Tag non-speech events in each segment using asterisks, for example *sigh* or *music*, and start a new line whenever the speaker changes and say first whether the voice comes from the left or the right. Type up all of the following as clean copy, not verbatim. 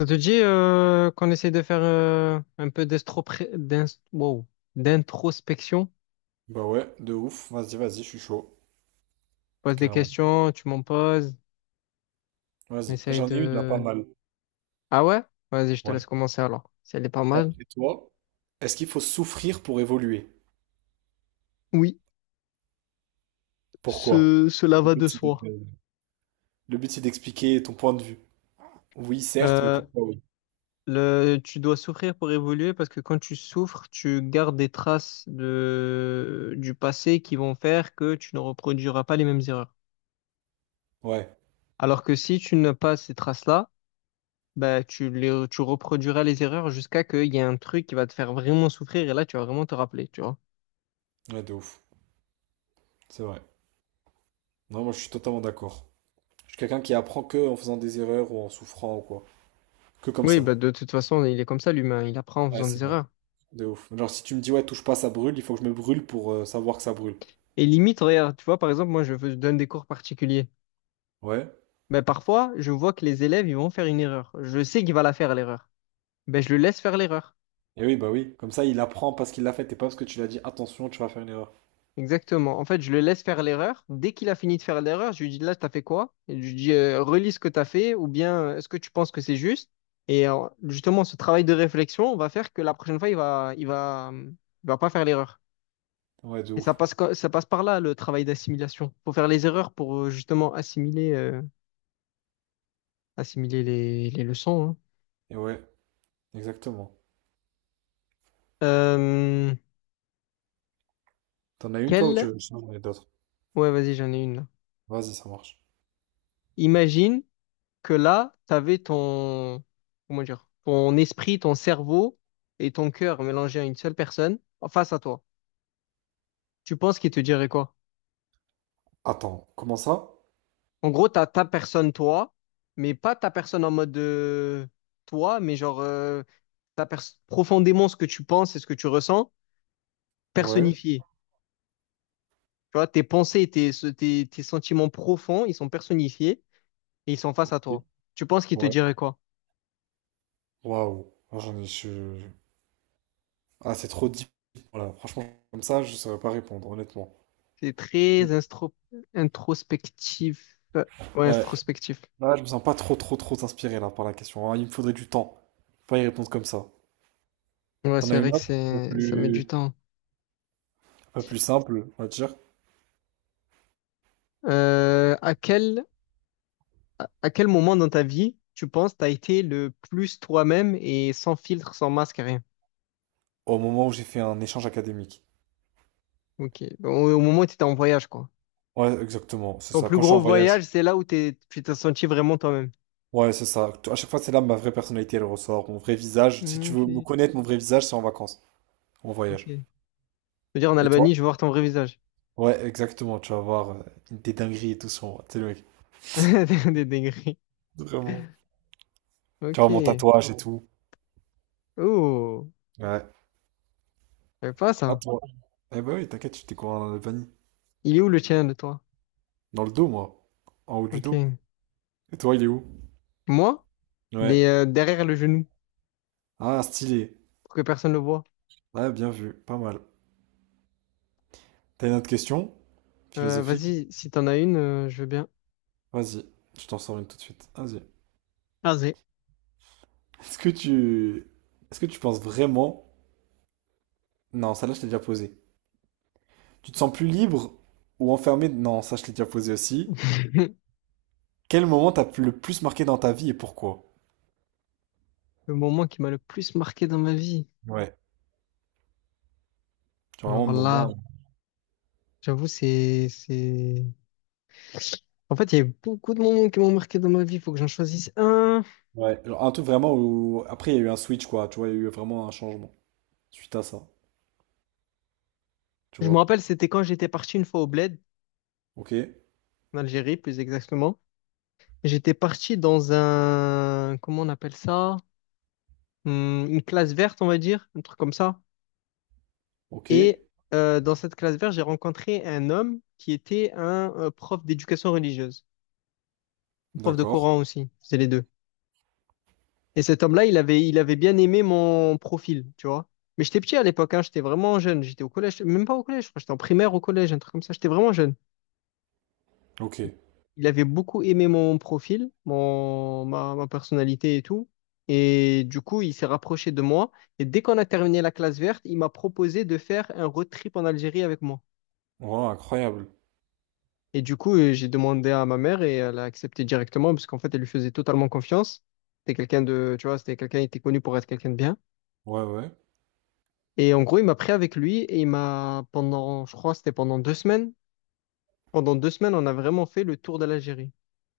left: Ça te dit qu'on essaie de faire un peu wow, d'introspection?
right: Bah ouais, de ouf. Vas-y, vas-y, je suis chaud.
left: Je pose des
right: Carrément.
left: questions, tu m'en poses, on
right: Vas-y.
left: essaye
right: J'en ai une là pas
left: de...
right: mal.
left: Ah ouais? Vas-y, je te
right: Ouais.
left: laisse commencer alors. Si elle est pas mal.
right: D'après toi, est-ce qu'il faut souffrir pour évoluer?
left: Oui,
right: Pourquoi?
left: cela
right: Le
left: va de
right: but, c'est d'être,
left: soi.
right: le but, c'est d'expliquer ton point de vue. Oui, certes, mais
left: Euh,
right: pourquoi oui?
left: Tu dois souffrir pour évoluer parce que quand tu souffres, tu gardes des traces du passé qui vont faire que tu ne reproduiras pas les mêmes erreurs.
right: Ouais.
left: Alors que si tu n'as pas ces traces-là, bah, tu reproduiras les erreurs jusqu'à qu'il y ait un truc qui va te faire vraiment souffrir et là, tu vas vraiment te rappeler, tu vois.
right: Ouais, de ouf. C'est vrai. Non, moi, je suis totalement d'accord. Je suis quelqu'un qui apprend que en faisant des erreurs ou en souffrant ou quoi. Que comme
left: Oui,
right: ça.
left: bah, de toute façon, il est comme ça, l'humain. Il apprend en
right: Ouais,
left: faisant des
right: c'est vrai.
left: erreurs.
right: De ouf. Genre, si tu me dis, ouais, touche pas, ça brûle, il faut que je me brûle pour savoir que ça brûle.
left: Et limite, regarde, tu vois, par exemple, moi, je donne des cours particuliers.
right: Ouais.
left: Bah, parfois, je vois que les élèves, ils vont faire une erreur. Je sais qu'il va la faire, l'erreur. Bah, je le laisse faire l'erreur.
right: Et oui, bah oui. Comme ça, il apprend parce qu'il l'a fait et pas parce que tu l'as dit, attention, tu vas faire une erreur.
left: Exactement. En fait, je le laisse faire l'erreur. Dès qu'il a fini de faire l'erreur, je lui dis là, t'as fait quoi? Et je lui dis relis ce que t'as fait ou bien est-ce que tu penses que c'est juste? Et justement, ce travail de réflexion va faire que la prochaine fois, il va pas faire l'erreur.
right: Ouais, de
left: Et
right: ouf.
left: ça passe par là, le travail d'assimilation. Faut faire les erreurs pour justement assimiler les leçons, hein.
right: Et ouais, exactement.
left: Euh,
right: T'en as une toi ou tu
left: quelle...
right: veux que je ai d'autres?
left: Ouais, vas-y, j'en ai une là.
right: Vas-y, ça marche.
left: Imagine que là, tu avais ton, comment dire, ton esprit, ton cerveau et ton cœur mélangés à une seule personne en face à toi, tu penses qu'il te dirait quoi?
right: Attends, comment ça?
left: En gros, tu as ta personne, toi, mais pas ta personne en mode toi, mais genre profondément ce que tu penses et ce que tu ressens,
right: Ouais.
left: personnifié. Tu vois, tes pensées et tes sentiments profonds, ils sont personnifiés et ils sont face à
right: Ok.
left: toi. Tu penses qu'il te
right: Ouais.
left: dirait quoi?
right: Waouh. Moi, Ah, c'est trop deep. Voilà, franchement, comme ça, je saurais pas répondre, honnêtement.
left: C'est très instro- Introspectif. Ouais,
right: Ouais.
left: introspectif.
right: Là, je me sens pas trop, trop, trop inspiré là par la question, hein. Il me faudrait du temps. Pas y répondre comme ça.
left: Ouais,
right: T'en as
left: c'est vrai
right: une
left: que
right: autre,
left: ça met du temps.
right: un peu plus simple, on va dire.
left: Euh, à quel, à quel moment dans ta vie, tu penses, t'as été le plus toi-même et sans filtre, sans masque, rien?
right: Au moment où j'ai fait un échange académique.
left: Ok. Au moment où t'étais en voyage, quoi.
right: Ouais, exactement, c'est
left: Ton
right: ça.
left: plus
right: Quand je suis en
left: gros
right: voyage.
left: voyage, c'est là où tu t'es senti vraiment toi-même.
right: Ouais, c'est ça. À chaque fois, c'est là ma vraie personnalité, elle ressort. Mon vrai visage. Si tu veux me
left: Ok.
right: connaître, mon vrai visage, c'est en vacances, en
left: Ok.
right: voyage.
left: Je veux dire, en
right: Et toi?
left: Albanie, je vais voir ton vrai visage.
right: Ouais, exactement. Tu vas voir des dingueries et tout sur moi. Tu sais, le mec.
left: *laughs* Des des degrés.
right: Vraiment. Tu vois mon
left: Ok.
right: tatouage et tout.
left: Oh.
right: Ouais.
left: Je pas
right: À
left: ça.
right: toi. Eh ben oui, t'inquiète, je t'ai découvert en Albanie.
left: Il est où le tien de toi?
right: Dans le dos, moi. En haut du dos.
left: Ok.
right: Et toi, il est où?
left: Moi? Il est
right: Ouais.
left: derrière le genou
right: Ah, stylé.
left: pour que personne le voit.
right: Ouais, bien vu. Pas mal. T'as une autre question? Philosophique?
left: Vas-y, si t'en as une, je veux bien.
right: Vas-y. Je t'en sors une tout de suite. Vas-y.
left: Ah, c'est
right: Est-ce que tu... Est-ce que tu penses vraiment... Non, celle-là, je t'ai déjà posée. Tu te sens plus libre ou enfermé? Non, ça je l'ai déjà posé aussi.
left: *laughs*
right: Quel moment t'as le plus marqué dans ta vie et pourquoi?
left: le moment qui m'a le plus marqué dans ma vie.
right: Ouais. Genre vraiment un
left: Alors là,
right: moment.
left: j'avoue, c'est... En fait, il y a eu beaucoup de moments qui m'ont marqué dans ma vie. Il faut que j'en choisisse un.
right: Ouais. Genre un truc vraiment où. Après, il y a eu un switch, quoi. Tu vois, il y a eu vraiment un changement suite à ça. Tu
left: Je me
right: vois?
left: rappelle, c'était quand j'étais parti une fois au Bled,
right: Ok.
left: en Algérie, plus exactement. J'étais parti dans un... Comment on appelle ça? Une classe verte, on va dire, un truc comme ça.
right: Ok.
left: Et dans cette classe verte, j'ai rencontré un homme qui était un prof d'éducation religieuse, prof de
right: D'accord.
left: Coran aussi. C'est les deux. Et cet homme-là, il avait bien aimé mon profil, tu vois. Mais j'étais petit à l'époque, hein, j'étais vraiment jeune. J'étais au collège, même pas au collège, je crois, j'étais en primaire, au collège, un truc comme ça. J'étais vraiment jeune.
right: Ok.
left: Il avait beaucoup aimé mon profil, ma personnalité et tout. Et du coup, il s'est rapproché de moi. Et dès qu'on a terminé la classe verte, il m'a proposé de faire un road trip en Algérie avec moi.
right: Wow, incroyable.
left: Et du coup, j'ai demandé à ma mère et elle a accepté directement parce qu'en fait, elle lui faisait totalement confiance. C'était quelqu'un de, tu vois, c'était quelqu'un, il était connu pour être quelqu'un de bien.
right: Ouais, ouais.
left: Et en gros, il m'a pris avec lui et pendant, je crois, c'était pendant deux semaines. Pendant deux semaines, on a vraiment fait le tour de l'Algérie.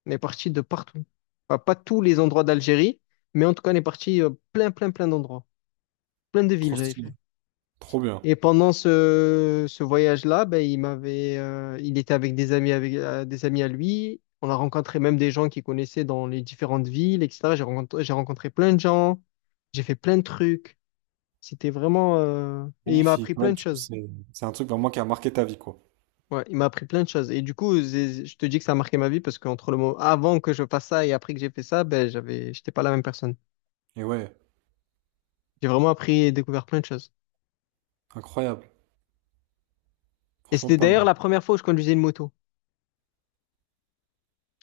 left: On est parti de partout. Enfin, pas tous les endroits d'Algérie, mais en tout cas, on est parti plein, plein, plein d'endroits. Plein de villes,
right: Trop
left: j'avais
right: stylé.
left: fait.
right: Trop bien.
left: Et pendant ce voyage-là, ben, il était avec, des amis à lui. On a rencontré même des gens qu'il connaissait dans les différentes villes, etc. J'ai rencontré plein de gens. J'ai fait plein de trucs. C'était et il m'a appris
right: Magnifique.
left: plein
right: Ouais,
left: de
right: du coup,
left: choses.
right: c'est un truc vraiment qui a marqué ta vie, quoi.
left: Ouais, il m'a appris plein de choses. Et du coup, je te dis que ça a marqué ma vie parce qu'entre le moment avant que je fasse ça et après que j'ai fait ça, ben, j'étais pas la même personne.
right: Et ouais,
left: J'ai vraiment appris et découvert plein de choses.
right: incroyable.
left: Et
right: Franchement,
left: c'était
right: pas
left: d'ailleurs
right: mal.
left: la première fois où je conduisais une moto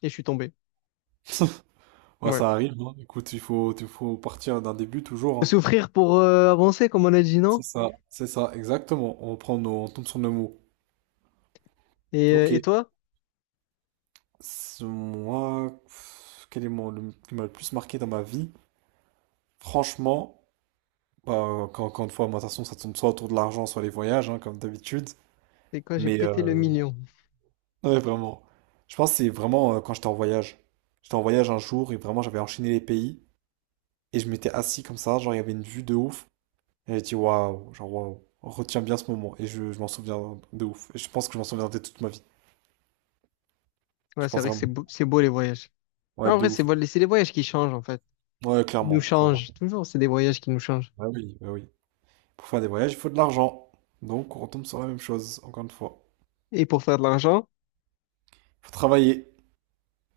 left: et je suis tombé.
right: *laughs* Ouais,
left: Ouais.
right: ça arrive, hein. Écoute, il faut partir d'un début toujours,
left: Faut
right: hein.
left: souffrir pour avancer, comme on a dit, non?
right: C'est ça, exactement. On prend nos, on tombe sur nos mots. Ok.
left: Et toi?
right: C'est moi, pff, quel est mon, le- qui m'a le plus marqué dans ma vie? Franchement, bah, quand, encore une fois, moi, de toute façon, ça tourne soit autour de l'argent, soit les voyages, hein, comme d'habitude.
left: C'est quand j'ai
right: Mais
left: pété le million.
right: *laughs* ouais, vraiment. Je pense que c'est vraiment quand j'étais en voyage. J'étais en voyage un jour et vraiment, j'avais enchaîné les pays et je m'étais assis comme ça, genre il y avait une vue de ouf. Et j'ai dit waouh, genre waouh, retiens bien ce moment et je m'en souviens de ouf. Et je pense que je m'en souviendrai toute ma vie. Je
left: Ouais, c'est
right: pense
left: vrai que
right: vraiment.
left: c'est beau les voyages.
right: Ouais,
left: Ah, en
right: de
left: vrai, c'est
right: ouf.
left: beau, c'est les voyages qui changent en fait.
right: Ouais,
left: Ils nous
right: clairement, clairement.
left: changent. Toujours, c'est des voyages qui nous changent.
right: Bah oui, bah oui. Pour faire des voyages, il faut de l'argent. Donc, on retombe sur la même chose, encore une fois.
left: Et pour faire de l'argent,
right: Faut travailler.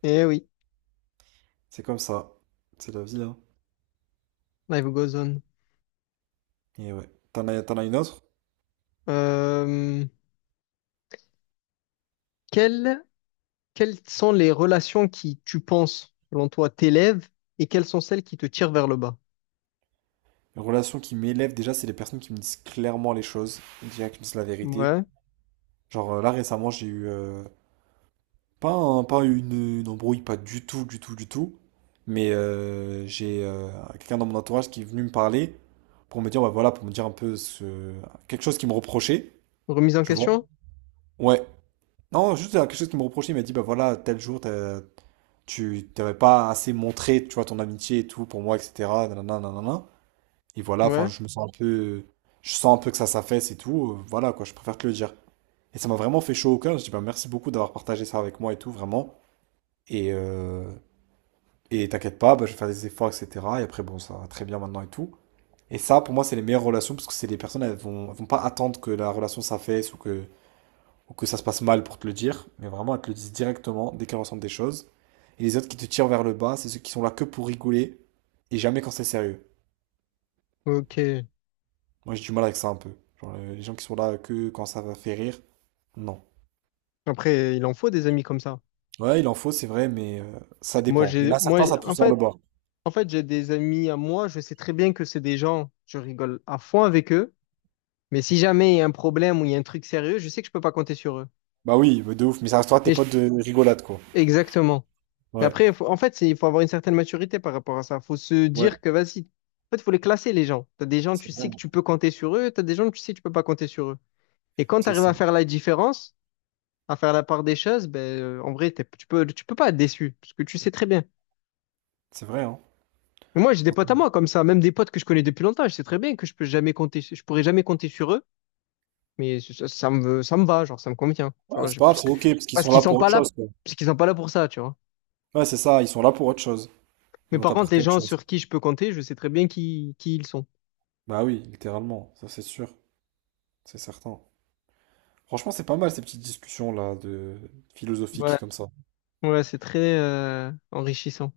left: eh oui,
right: C'est comme ça. C'est la vie, hein.
left: life goes on.
right: Et ouais. T'en as une autre?
left: Euh, quel Quelles sont les relations qui, tu penses, selon toi, t'élèvent et quelles sont celles qui te tirent vers le bas?
right: Une relation qui m'élève déjà, c'est les personnes qui me disent clairement les choses, déjà qui me disent la vérité.
left: Ouais.
right: Genre là récemment, j'ai eu pas une, une embrouille, pas du tout, du tout, du tout. Mais j'ai quelqu'un dans mon entourage qui est venu me parler pour me dire, bah voilà, pour me dire un peu ce quelque chose qui me reprochait,
left: Remise en
right: tu vois?
left: question?
right: Ouais. Non, juste quelque chose qui me reprochait, il m'a dit, bah voilà, tel jour, tu t'avais pas assez montré, tu vois, ton amitié et tout pour moi, etc. Nanana, nanana. Et voilà, enfin,
left: Ouais.
right: je me sens un peu, je sens un peu que ça s'affaisse et tout, voilà, quoi, je préfère te le dire. Et ça m'a vraiment fait chaud au cœur, je dis, bah merci beaucoup d'avoir partagé ça avec moi et tout, vraiment. Et, euh, et t'inquiète pas, bah, je vais faire des efforts, etc. Et après, bon, ça va très bien maintenant et tout. Et ça, pour moi, c'est les meilleures relations, parce que c'est les personnes, elles vont pas attendre que la relation s'affaisse ou que ça se passe mal pour te le dire, mais vraiment, elles te le disent directement dès qu'elles ressentent des choses. Et les autres qui te tirent vers le bas, c'est ceux qui sont là que pour rigoler et jamais quand c'est sérieux.
left: Ok.
right: Moi, j'ai du mal avec ça un peu. Genre, les gens qui sont là que quand ça va faire rire, non.
left: Après, il en faut des amis comme ça.
right: Ouais, il en faut, c'est vrai, mais ça
left: Parce que
right: dépend. Il y en a
left: moi,
right: certains, ça pousse vers le bas.
left: en fait, j'ai des amis à moi. Je sais très bien que c'est des gens, je rigole à fond avec eux. Mais si jamais il y a un problème ou il y a un truc sérieux, je sais que je peux pas compter sur eux.
right: Bah oui, mais de ouf, mais ça restera tes
left: Et je-
right: potes de rigolade, quoi.
left: Exactement. Mais
right: Ouais,
left: après, il faut avoir une certaine maturité par rapport à ça. Faut se
right: ouais,
left: dire que, vas-y, en fait, il faut les classer, les gens. T'as des gens, tu
right: c'est
left: sais
right: vrai,
left: que tu peux compter sur eux, t'as des gens, tu sais que tu peux pas compter sur eux. Et quand tu
right: c'est
left: arrives
right: ça.
left: à faire la différence, à faire la part des choses, ben, en vrai, tu peux pas être déçu, parce que tu sais très bien.
right: C'est vrai, hein.
left: Et moi, j'ai des potes à moi
right: Totalement.
left: comme ça, même des potes que je connais depuis longtemps, je sais très bien que je peux jamais compter, je pourrais jamais compter sur eux, mais ça, ça me va, genre, ça me convient. Tu
right: Ouais,
left: vois,
right: c'est pas grave,
left: parce
right: c'est
left: que,
right: ok, parce qu'ils
left: parce
right: sont là
left: qu'ils sont
right: pour
left: pas
right: autre
left: là,
right: chose, quoi.
left: parce qu'ils sont pas là pour ça, tu vois.
right: Ouais, c'est ça, ils sont là pour autre chose. Ils
left: Mais
right: vont
left: par contre, les
right: t'apporter autre
left: gens
right: chose.
left: sur qui je peux compter, je sais très bien qui ils sont.
right: Bah oui, littéralement, ça c'est sûr. C'est certain. Franchement, c'est pas mal ces petites discussions-là de philosophiques
left: Ouais.
right: comme ça.
left: Ouais, c'est très enrichissant.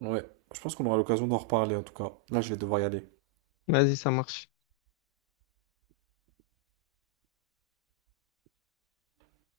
right: Ouais, je pense qu'on aura l'occasion d'en reparler en tout cas. Là, je vais devoir y aller.
left: Vas-y, ça marche.